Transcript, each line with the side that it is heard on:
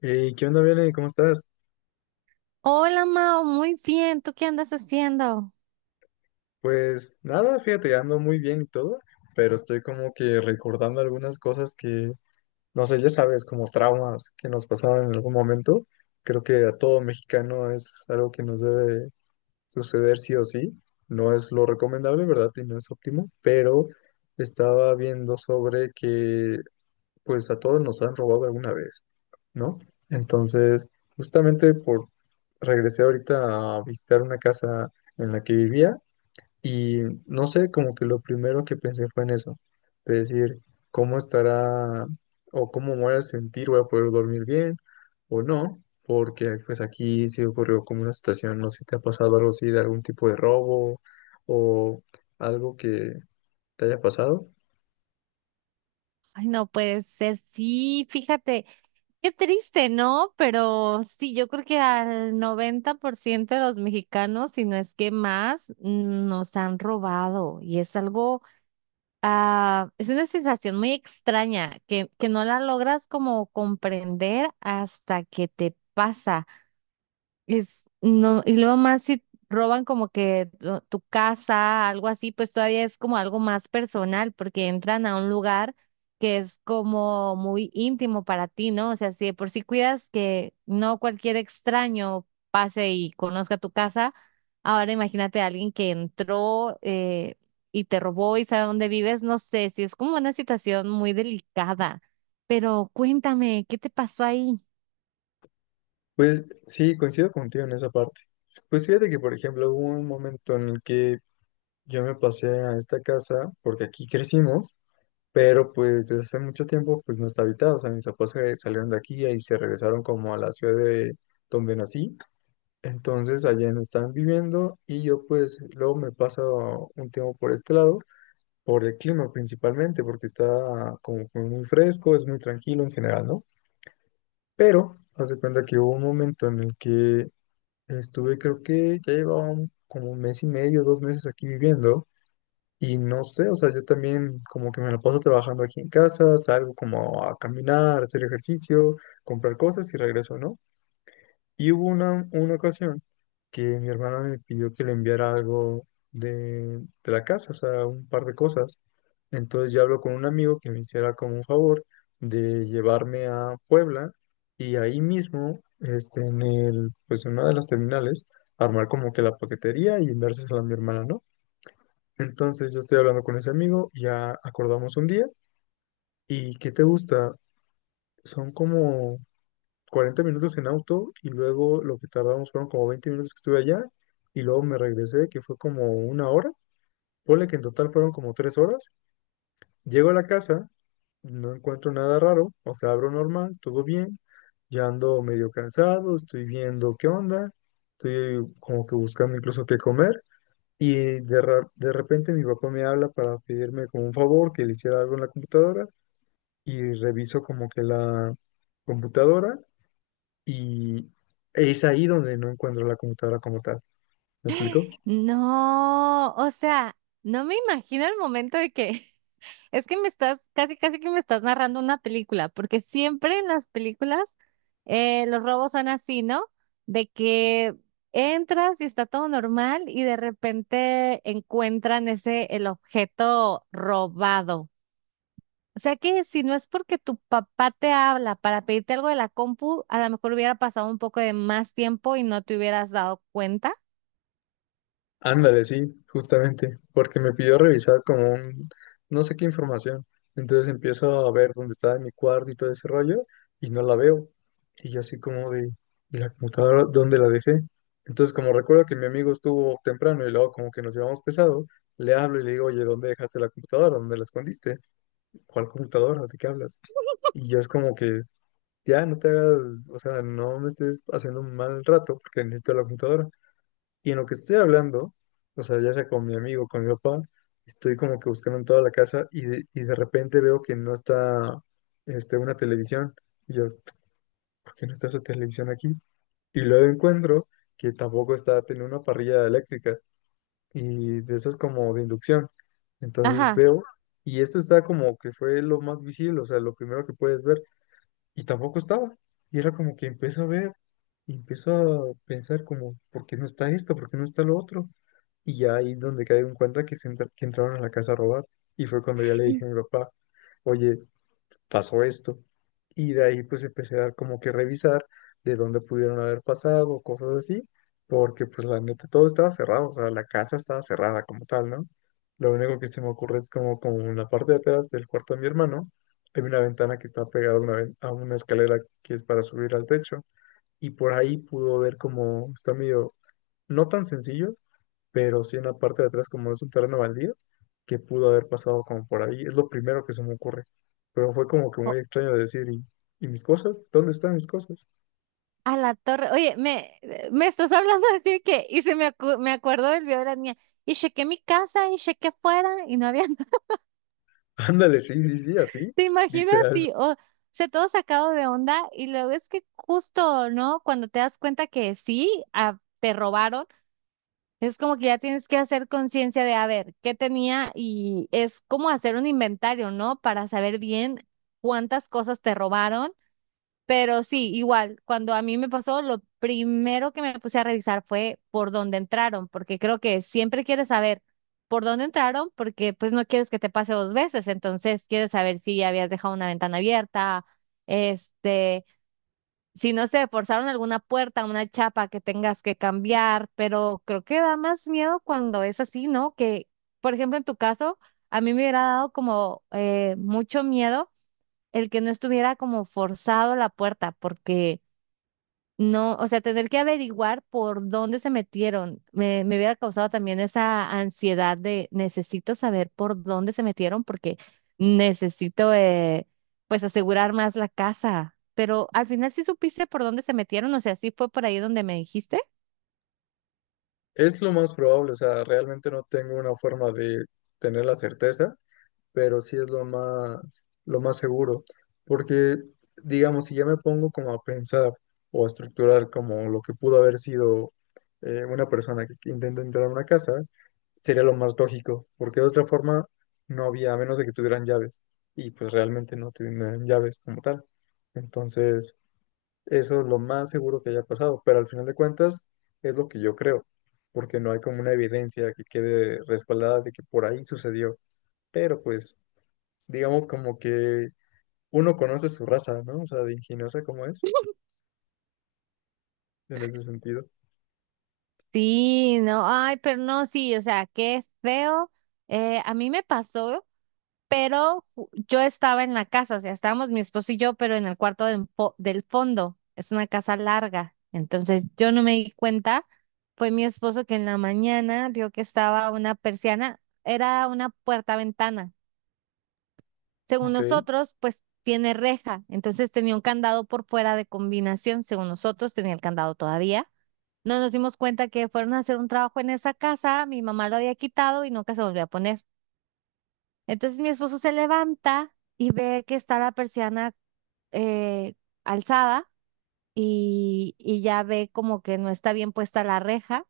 left: Hey, ¿qué onda, Bele? ¿Cómo estás?
right: Hola Mao, muy bien. ¿Tú qué andas haciendo?
left: Pues nada, fíjate, ando muy bien y todo, pero estoy como que recordando algunas cosas que, no sé, ya sabes, como traumas que nos pasaron en algún momento. Creo que a todo mexicano es algo que nos debe suceder sí o sí. No es lo recomendable, ¿verdad? Y no es óptimo, pero estaba viendo sobre que pues a todos nos han robado alguna vez, ¿no? Entonces, justamente por regresé ahorita a visitar una casa en la que vivía y no sé, como que lo primero que pensé fue en eso, de decir, ¿cómo estará o cómo me voy a sentir? ¿Voy a poder dormir bien o no? Porque pues aquí sí ocurrió como una situación, no sé si te ha pasado algo así de algún tipo de robo o algo que te haya pasado.
right: Ay, no puede ser. Sí, fíjate, qué triste, ¿no? Pero sí, yo creo que al 90% de los mexicanos, si no es que más, nos han robado. Y es algo, es una sensación muy extraña que no la logras como comprender hasta que te pasa. Es, no, y luego más si roban como que tu casa, algo así, pues todavía es como algo más personal, porque entran a un lugar que es como muy íntimo para ti, ¿no? O sea, si de por sí cuidas que no cualquier extraño pase y conozca tu casa, ahora imagínate a alguien que entró y te robó y sabe dónde vives, no sé, si es como una situación muy delicada. Pero cuéntame, ¿qué te pasó ahí?
left: Pues sí, coincido contigo en esa parte. Pues fíjate que, por ejemplo, hubo un momento en el que yo me pasé a esta casa porque aquí crecimos, pero pues desde hace mucho tiempo pues no está habitada, o sea, mis papás se salieron de aquí y se regresaron como a la ciudad de donde nací, entonces allá no estaban viviendo y yo pues luego me paso un tiempo por este lado, por el clima principalmente, porque está como que muy fresco, es muy tranquilo en general, ¿no? Pero, haz de cuenta que hubo un momento en el que estuve, creo que ya llevaba como un mes y medio, 2 meses aquí viviendo y no sé, o sea, yo también como que me la paso trabajando aquí en casa, salgo como a caminar, hacer ejercicio, comprar cosas y regreso, ¿no? Y hubo una ocasión que mi hermana me pidió que le enviara algo de la casa, o sea, un par de cosas. Entonces yo hablo con un amigo que me hiciera como un favor de llevarme a Puebla y ahí mismo, este, en el, pues en una de las terminales, armar como que la paquetería y enviársela a mi hermana, ¿no? Entonces yo estoy hablando con ese amigo, ya acordamos un día y ¿qué te gusta? Son como 40 minutos en auto y luego lo que tardamos fueron como 20 minutos que estuve allá y luego me regresé, que fue como una hora. Ponle que en total fueron como 3 horas. Llego a la casa, no encuentro nada raro, o sea, abro normal, todo bien. Ya ando medio cansado, estoy viendo qué onda, estoy como que buscando incluso qué comer. Y de, de repente mi papá me habla para pedirme como un favor que le hiciera algo en la computadora y reviso como que la computadora y es ahí donde no encuentro la computadora como tal. ¿Me explico?
right: No, o sea, no me imagino el momento de que es que me estás, casi, casi que me estás narrando una película, porque siempre en las películas los robos son así, ¿no? De que entras y está todo normal y de repente encuentran ese, el objeto robado. O sea que si no es porque tu papá te habla para pedirte algo de la compu, a lo mejor hubiera pasado un poco de más tiempo y no te hubieras dado cuenta.
left: Ándale, sí, justamente, porque me pidió revisar como un, no sé qué información. Entonces empiezo a ver dónde está en mi cuarto y todo ese rollo y no la veo. Y yo así como de, ¿y la computadora dónde la dejé? Entonces como recuerdo que mi amigo estuvo temprano y luego como que nos llevamos pesado, le hablo y le digo, oye, ¿dónde dejaste la computadora? ¿Dónde la escondiste? ¿Cuál computadora? ¿De qué hablas? Y yo es como que ya no te hagas, o sea, no me estés haciendo un mal rato porque necesito la computadora. Y en lo que estoy hablando, o sea, ya sea con mi amigo, con mi papá, estoy como que buscando en toda la casa y de repente veo que no está este, una televisión. Y yo, ¿por qué no está esa televisión aquí? Y luego encuentro que tampoco está, tiene una parrilla eléctrica y de esas como de inducción. Entonces
right: Ajá.
left: veo, y esto está como que fue lo más visible, o sea, lo primero que puedes ver y tampoco estaba. Y era como que empiezo a ver, y empiezo a pensar como, ¿por qué no está esto? ¿Por qué no está lo otro? Y ya ahí es donde caigo en cuenta que, que entraron a la casa a robar. Y fue cuando ya le dije a mi papá, oye, pasó esto. Y de ahí pues empecé a dar como que revisar de dónde pudieron haber pasado, cosas así, porque pues la neta todo estaba cerrado, o sea, la casa estaba cerrada como tal, ¿no? Lo único que se me ocurre es como, como en la parte de atrás del cuarto de mi hermano, hay una ventana que está pegada a una, a una escalera que es para subir al techo, y por ahí pudo ver como, está medio, no tan sencillo, pero sí en la parte de atrás, como es un terreno baldío, que pudo haber pasado como por ahí. Es lo primero que se me ocurre. Pero fue como que muy extraño de decir, ¿y mis cosas? ¿Dónde están mis cosas?
right: A la torre. Oye, me estás hablando así que, y se me, me acuerdo del video de la niña. Y chequé mi casa y chequé afuera y no había nada.
left: Ándale, sí, sí, sí, así,
right: ¿Te imaginas?
left: literalmente.
right: Sí, o sea, todo sacado de onda. Y luego es que justo, ¿no? Cuando te das cuenta que sí, te robaron, es como que ya tienes que hacer conciencia de, a ver, qué tenía y es como hacer un inventario, ¿no? Para saber bien cuántas cosas te robaron. Pero sí, igual, cuando a mí me pasó, lo primero que me puse a revisar fue por dónde entraron, porque creo que siempre quieres saber por dónde entraron, porque pues no quieres que te pase dos veces, entonces quieres saber si ya habías dejado una ventana abierta, este, si no sé, forzaron alguna puerta, una chapa que tengas que cambiar, pero creo que da más miedo cuando es así, ¿no? Que, por ejemplo, en tu caso, a mí me hubiera dado como mucho miedo el que no estuviera como forzado la puerta, porque no, o sea, tener que averiguar por dónde se metieron, me hubiera causado también esa ansiedad de necesito saber por dónde se metieron porque necesito, pues, asegurar más la casa. Pero al final sí supiste por dónde se metieron, o sea, sí fue por ahí donde me dijiste.
left: Es lo más probable, o sea, realmente no tengo una forma de tener la certeza, pero sí es lo más seguro, porque digamos, si ya me pongo como a pensar o a estructurar como lo que pudo haber sido una persona que intenta entrar a una casa, sería lo más lógico, porque de otra forma no había, a menos de que tuvieran llaves, y pues realmente no tuvieran llaves como tal. Entonces, eso es lo más seguro que haya pasado, pero al final de cuentas es lo que yo creo, porque no hay como una evidencia que quede respaldada de que por ahí sucedió, pero pues digamos como que uno conoce su raza, ¿no? O sea, de ingeniosa como es, en ese sentido.
right: Sí, no, ay, pero no, sí, o sea, qué feo. A mí me pasó. Pero yo estaba en la casa, o sea, estábamos mi esposo y yo, pero en el cuarto del, del fondo. Es una casa larga, entonces yo no me di cuenta. Fue mi esposo que en la mañana vio que estaba una persiana, era una puerta-ventana. Según
left: Ok.
right: nosotros, pues tiene reja, entonces tenía un candado por fuera de combinación, según nosotros tenía el candado todavía. No nos dimos cuenta que fueron a hacer un trabajo en esa casa, mi mamá lo había quitado y nunca se volvió a poner. Entonces mi esposo se levanta y ve que está la persiana eh, alzada y ya ve como que no está bien puesta la reja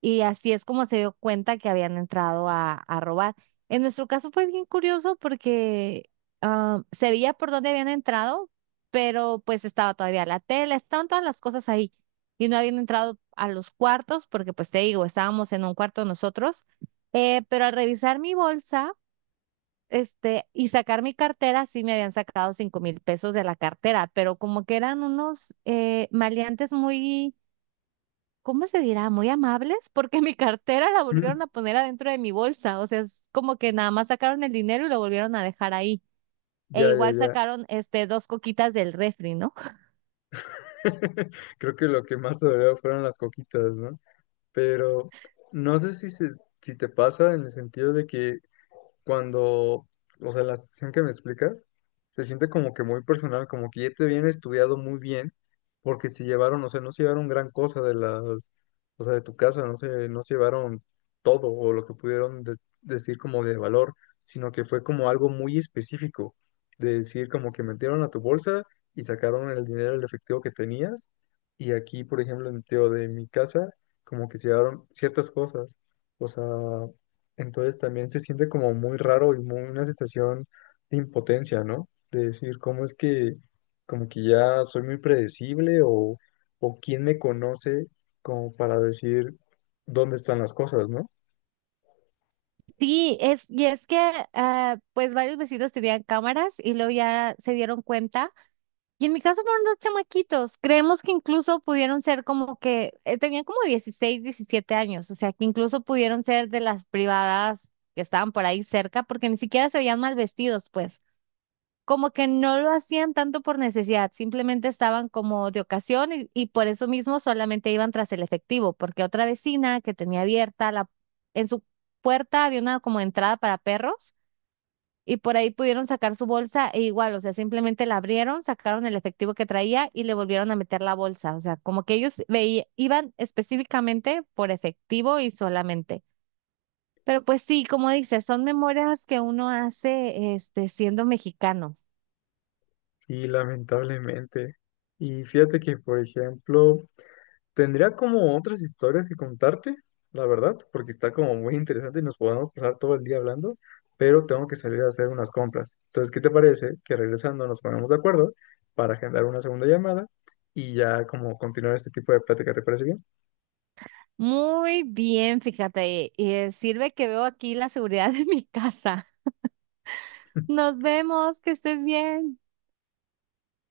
right: y así es como se dio cuenta que habían entrado a robar. En nuestro caso fue bien curioso porque se veía por dónde habían entrado, pero pues estaba todavía la tela, estaban todas las cosas ahí y no habían entrado a los cuartos porque pues te digo, estábamos en un cuarto nosotros, pero al revisar mi bolsa este, y sacar mi cartera, sí me habían sacado 5,000 pesos de la cartera, pero como que eran unos maleantes muy, ¿cómo se dirá? Muy amables, porque mi cartera la volvieron
left: Mm.
right: a poner adentro de mi bolsa, o sea, es como que nada más sacaron el dinero y lo volvieron a dejar ahí. E
left: Ya, ya,
right: igual
left: ya.
right: sacaron este dos coquitas del refri, ¿no?
left: Creo que lo que más dolió fueron las coquitas, ¿no? Pero no sé si, si te pasa en el sentido de que cuando, o sea, la situación que me explicas, se siente como que muy personal, como que ya te viene estudiado muy bien, porque se llevaron, o sea, no se llevaron gran cosa de las, o sea, de tu casa, no se llevaron todo o lo que pudieron decir como de valor, sino que fue como algo muy específico, de decir como que metieron a tu bolsa y sacaron el dinero, el efectivo que tenías, y aquí, por ejemplo, en el tío de mi casa, como que se llevaron ciertas cosas, o sea... Entonces también se siente como muy raro y muy una sensación de impotencia, ¿no? De decir, ¿cómo es que como que ya soy muy predecible o quién me conoce como para decir dónde están las cosas, ¿no?
right: Sí, es, y es que pues varios vecinos tenían cámaras y luego ya se dieron cuenta. Y en mi caso fueron dos chamaquitos. Creemos que incluso pudieron ser como que tenían como 16, 17 años, o sea, que incluso pudieron ser de las privadas que estaban por ahí cerca, porque ni siquiera se veían mal vestidos, pues. Como que no lo hacían tanto por necesidad, simplemente estaban como de ocasión y por eso mismo solamente iban tras el efectivo, porque otra vecina que tenía abierta en su puerta había una como entrada para perros y por ahí pudieron sacar su bolsa e igual, o sea, simplemente la abrieron, sacaron el efectivo que traía y le volvieron a meter la bolsa, o sea, como que ellos veía, iban específicamente por efectivo y solamente. Pero pues sí, como dices, son memorias que uno hace este siendo mexicano.
left: Y lamentablemente. Y fíjate que, por ejemplo, tendría como otras historias que contarte, la verdad, porque está como muy interesante y nos podemos pasar todo el día hablando, pero tengo que salir a hacer unas compras. Entonces, ¿qué te parece que regresando nos ponemos de acuerdo para agendar una segunda llamada y ya como continuar este tipo de plática? ¿Te parece bien?
right: Muy bien, fíjate, y sirve que veo aquí la seguridad de mi casa. Nos vemos, que estés bien.